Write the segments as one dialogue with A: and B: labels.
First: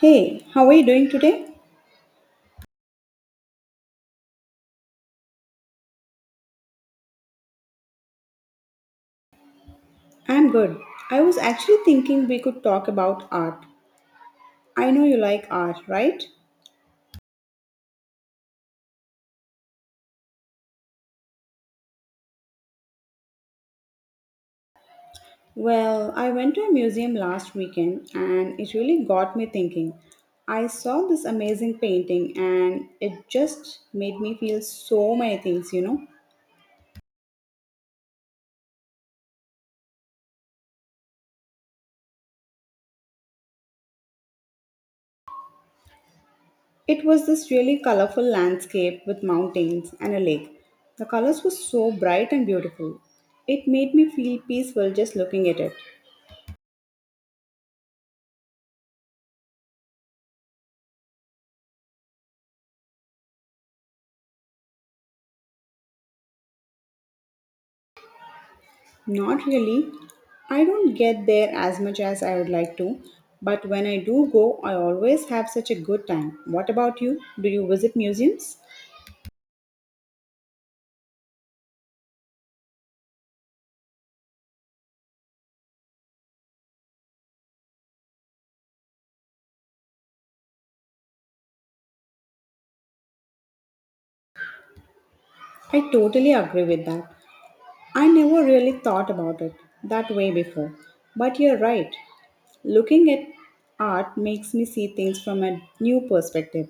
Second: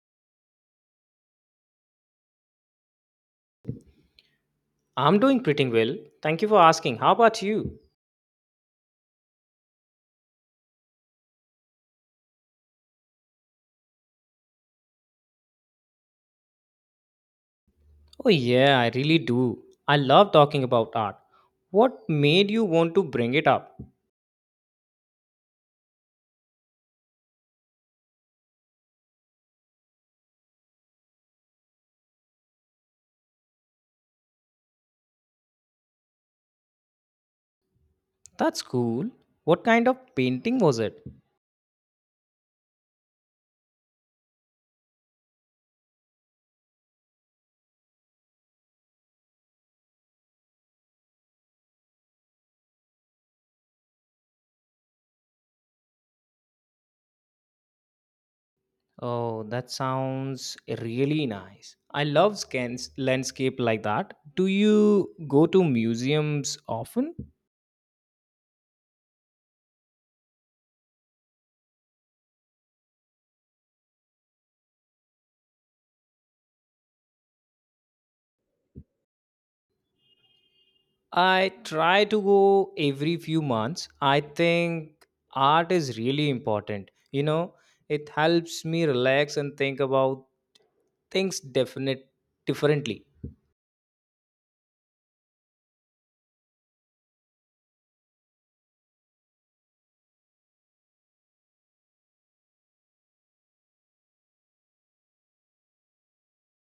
A: Hey, how are you doing today?
B: I'm doing pretty well. Thank you for asking. How about you?
A: I'm good. I was actually thinking we could talk about art. I know you like art, right?
B: Oh, yeah, I really do. I love talking about art. What made you want to bring it up?
A: Well, I went to a museum last weekend and it really got me thinking. I saw this amazing painting and it just made me feel so many things.
B: That's cool. What kind of painting was it?
A: It was this really colorful landscape with mountains and a lake. The colors were so bright and beautiful. It made me feel peaceful just looking at it.
B: Oh, that sounds really nice. I love scans, landscape like that. Do you go to museums often?
A: Not really. I don't get there as much as I would like to, but when I do go, I always have such a good time. What about you? Do you visit museums?
B: I try to go every few months. I think art is really important. You know, it helps me relax and think about things definite differently.
A: I totally agree with that. I never really thought about it that way before, but you're right. Looking at art makes me see things from a new perspective.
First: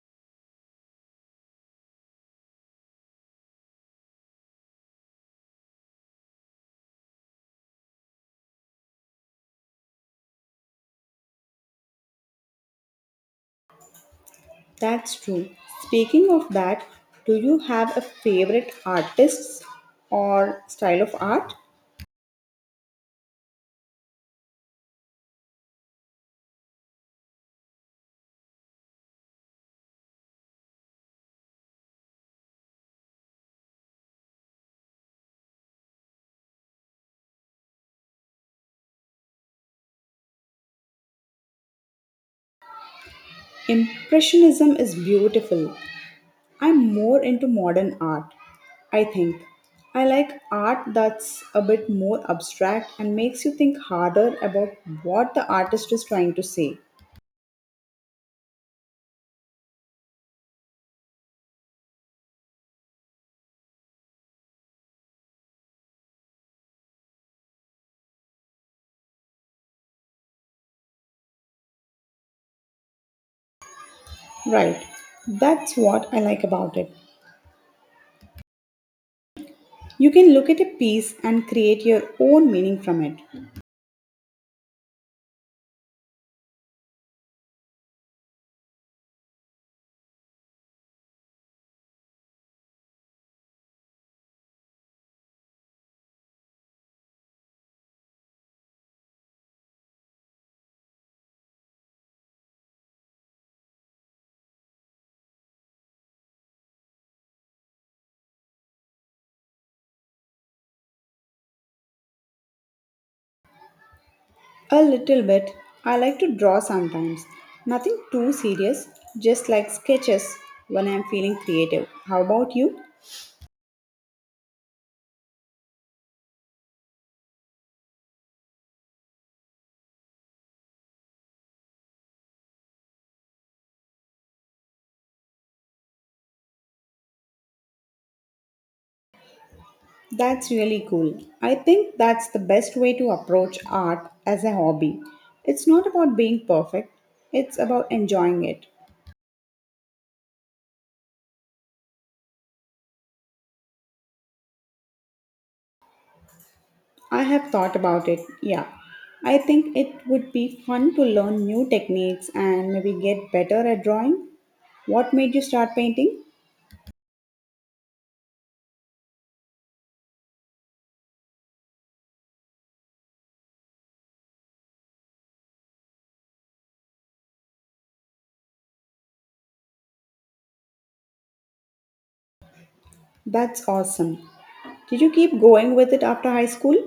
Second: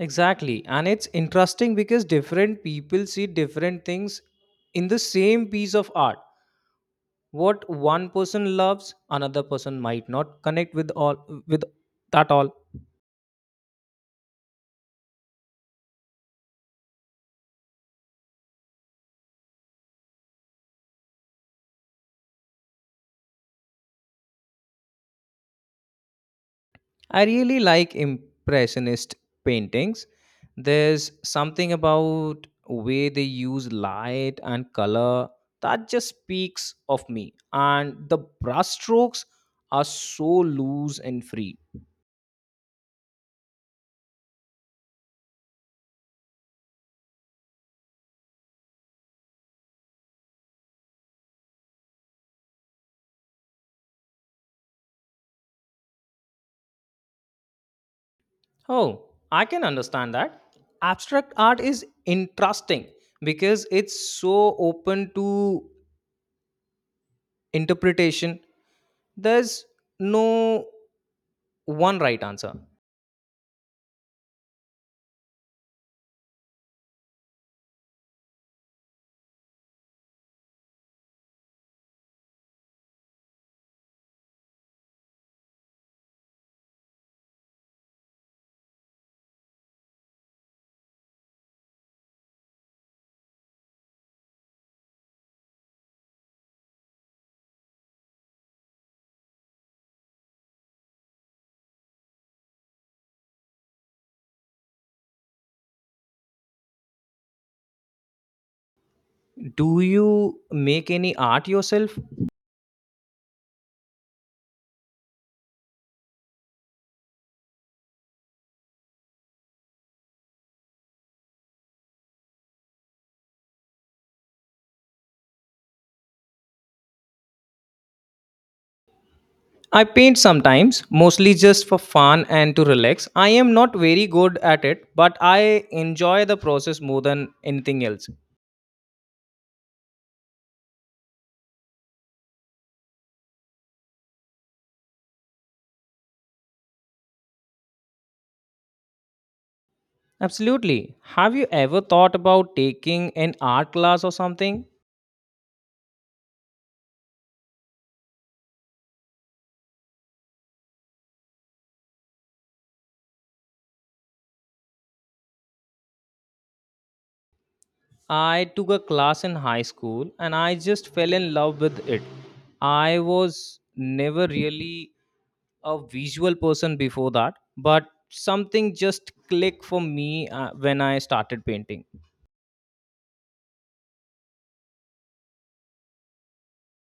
B: Exactly. And it's interesting because different people see different things in the same piece of art. What one person loves, another person might not connect with that all.
A: That's true. Speaking of that, do you have a favorite artist or style of art?
B: I really like impressionist paintings. There's something about way they use light and color that just speaks of me, and the brush strokes are so loose and free.
A: Impressionism is beautiful. I'm more into modern art, I think. I like art that's a bit more abstract and makes you think harder about what the artist is trying to say.
B: Oh, I can understand that. Abstract art is interesting because it's so open to interpretation. There's no one right answer.
A: Right, that's what I like about it. You can look at a piece and create your own meaning from it.
B: Do you make any art yourself?
A: A little bit, I like to draw sometimes. Nothing too serious, just like sketches when I'm feeling creative. How about you?
B: I paint sometimes, mostly just for fun and to relax. I am not very good at it, but I enjoy the process more than anything else.
A: That's really cool. I think that's the best way to approach art as a hobby. It's not about being perfect, it's about enjoying it.
B: Absolutely. Have you ever thought about taking an art class or something?
A: I have thought about it, yeah. I think it would be fun to learn new techniques and maybe get better at drawing. What made you start painting?
B: I took a class in high school and I just fell in love with it. I was never really a visual person before that, but something just clicked for me when I started painting.
A: That's awesome. Did you keep going with it after high school?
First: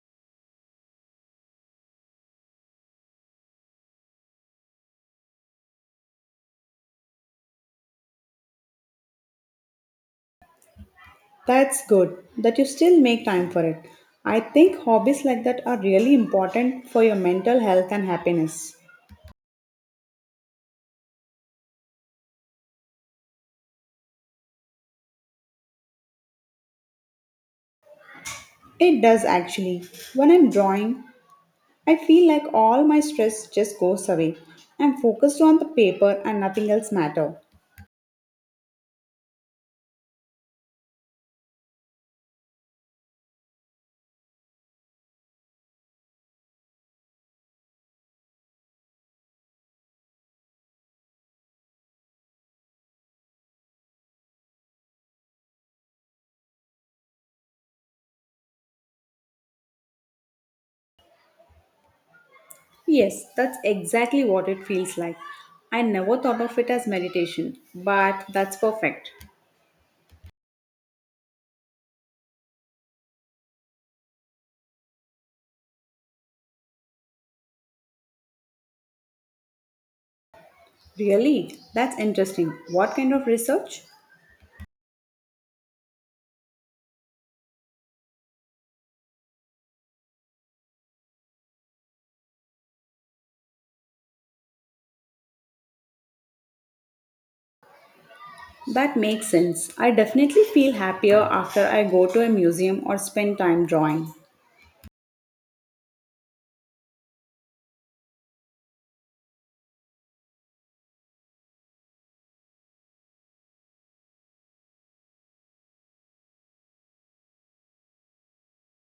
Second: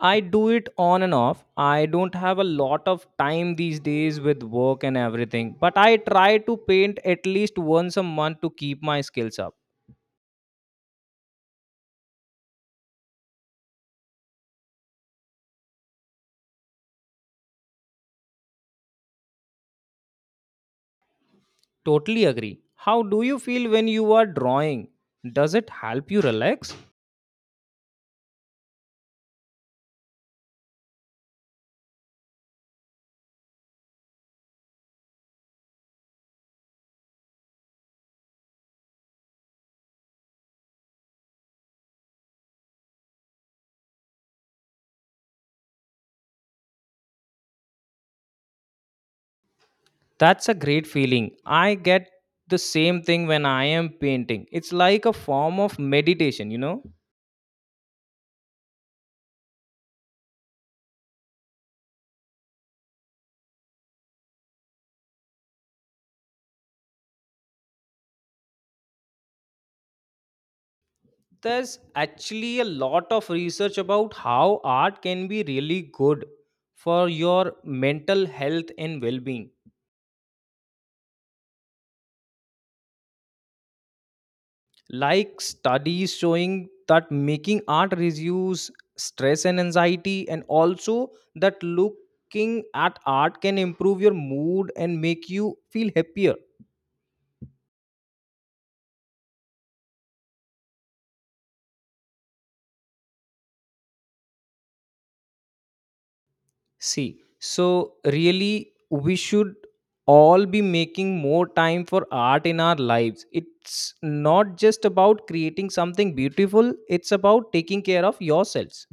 B: I do it on and off. I don't have a lot of time these days with work and everything, but I try to paint at least once a month to keep my skills up.
A: That's good that you still make time for it. I think hobbies like that are really important for your mental health and happiness.
B: Totally agree. How do you feel when you are drawing? Does it help you relax?
A: It does actually. When I'm drawing, I feel like all my stress just goes away. I'm focused on the paper and nothing else matter.
B: That's a great feeling. I get the same thing when I am painting. It's like a form of meditation, you know?
A: Yes, that's exactly what it feels like. I never thought of it as meditation, but that's perfect.
B: There's actually a lot of research about how art can be really good for your mental health and well-being,
A: Really? That's interesting. What kind of research?
B: like studies showing that making art reduce stress and anxiety, and also that looking at art can improve your mood and make you feel happier.
A: That makes sense. I definitely feel happier after I go to a museum or spend time drawing.
B: See, so really, we should all be making more time for art in our lives. It's not just about creating something beautiful, it's about taking care of yourselves.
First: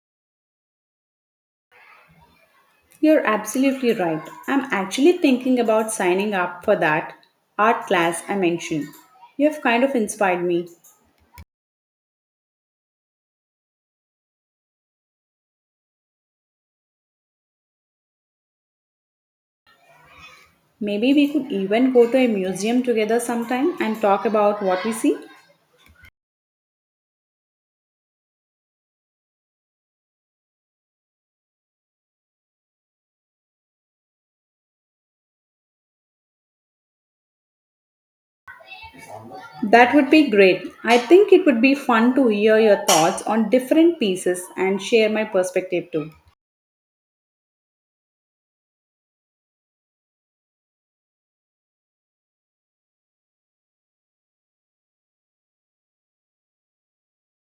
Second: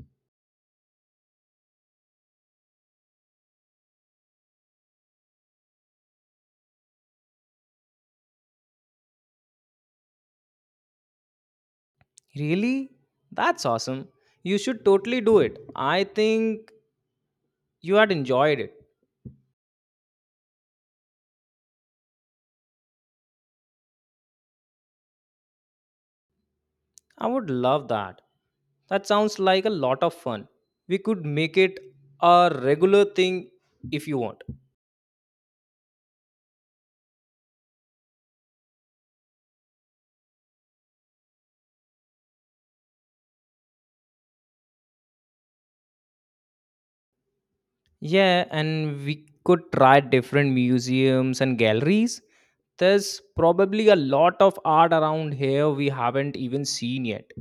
A: You're absolutely right. I'm actually thinking about signing up for that art class I mentioned. You have kind of inspired me.
B: Really? That's awesome. You should totally do it. I think you had enjoyed it.
A: Maybe we could even go to a museum together sometime and talk about what we see.
B: I would love that. That sounds like a lot of fun. We could make it a regular thing if you want.
A: That would be great. I think it would be fun to hear your thoughts on different pieces and share my perspective too.
B: Yeah, and we could try different museums and galleries. There's probably a lot of art around here we haven't even seen yet.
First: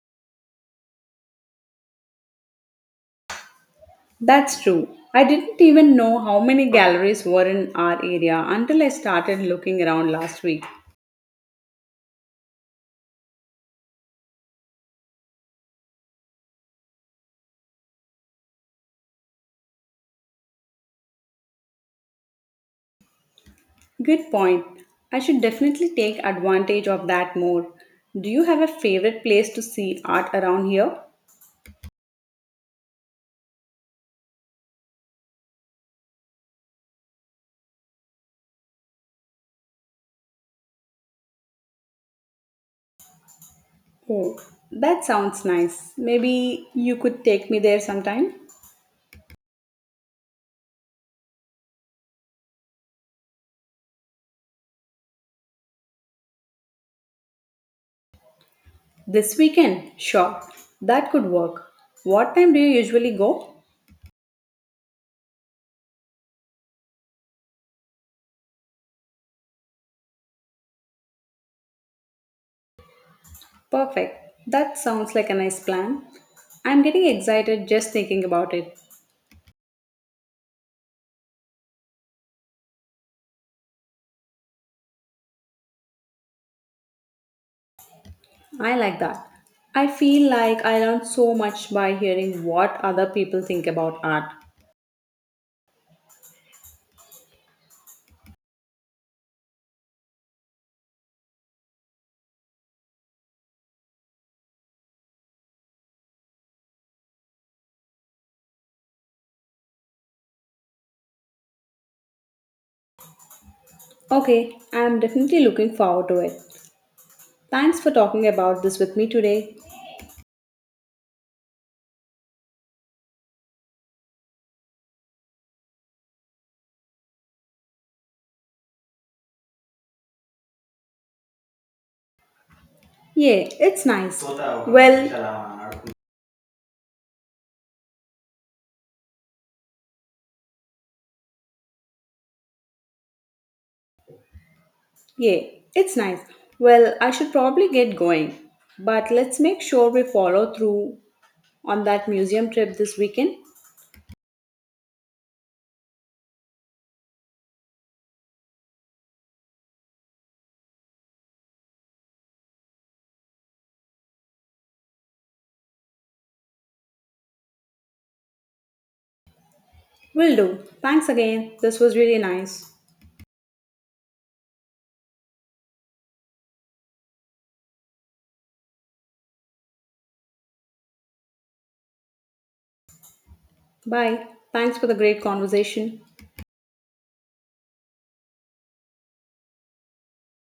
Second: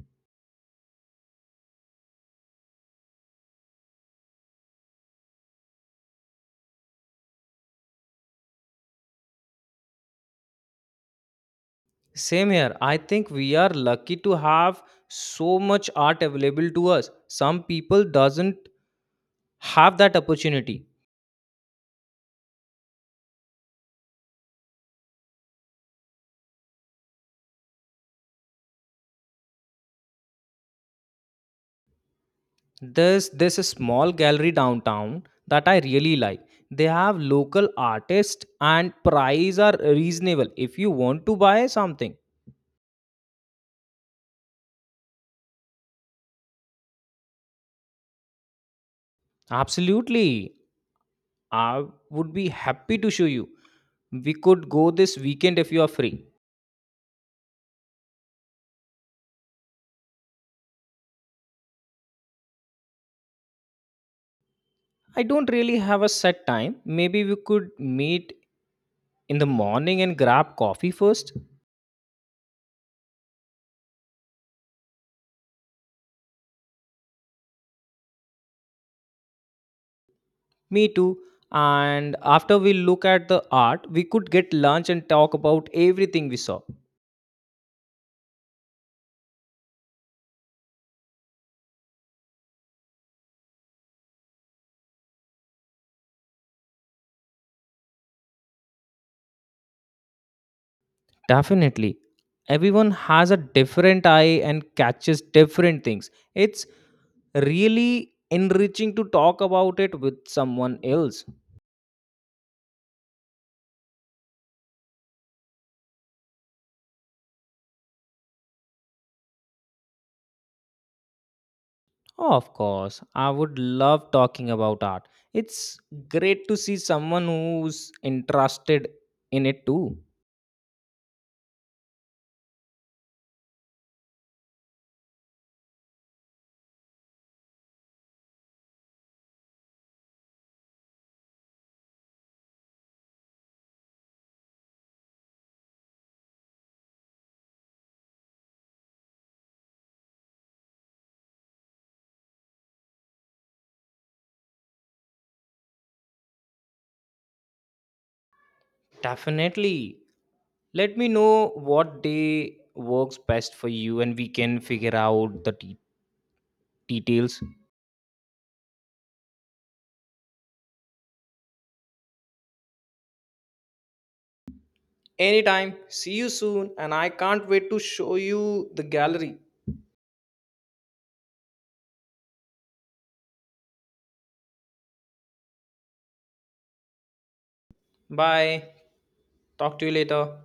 A: That's true. I didn't even know how many galleries were in our area until I started looking around last week.
B: Same here. I think we are lucky to have so much art available to us. Some people doesn't have that opportunity.
A: Good point. I should definitely take advantage of that more. Do you have a favorite place to see art around here?
B: There's this small gallery downtown that I really like. They have local artists and price are reasonable if you want to buy something.
A: Oh, that sounds nice. Maybe you could take me there sometime?
B: Absolutely. I would be happy to show you. We could go this weekend if you are free.
A: This weekend? Sure. That could work. What time do you usually go?
B: I don't really have a set time. Maybe we could meet in the morning and grab coffee first.
A: Perfect. That sounds like a nice plan. I'm getting excited just thinking about it.
B: Me too. And after we look at the art, we could get lunch and talk about everything we saw.
A: I like that. I feel like I learn so much by hearing what other people think about art.
B: Definitely. Everyone has a different eye and catches different things. It's really enriching to talk about it with someone else.
A: Okay, I'm definitely looking forward to it. Thanks for talking about this with me today.
B: Oh, of course. I would love talking about art. It's great to see someone who's interested in it too.
A: Yeah, it's nice. Well, yeah, it's nice. Well, I should probably get going, but let's make sure we follow through on that museum trip this weekend.
B: Definitely. Let me know what day works best for you and we can figure out the details.
A: Will do. Thanks again. This was really nice.
B: Anytime. See you soon. And I can't wait to show you the gallery.
A: Bye. Thanks for the great conversation.
B: Bye. Talk to you later.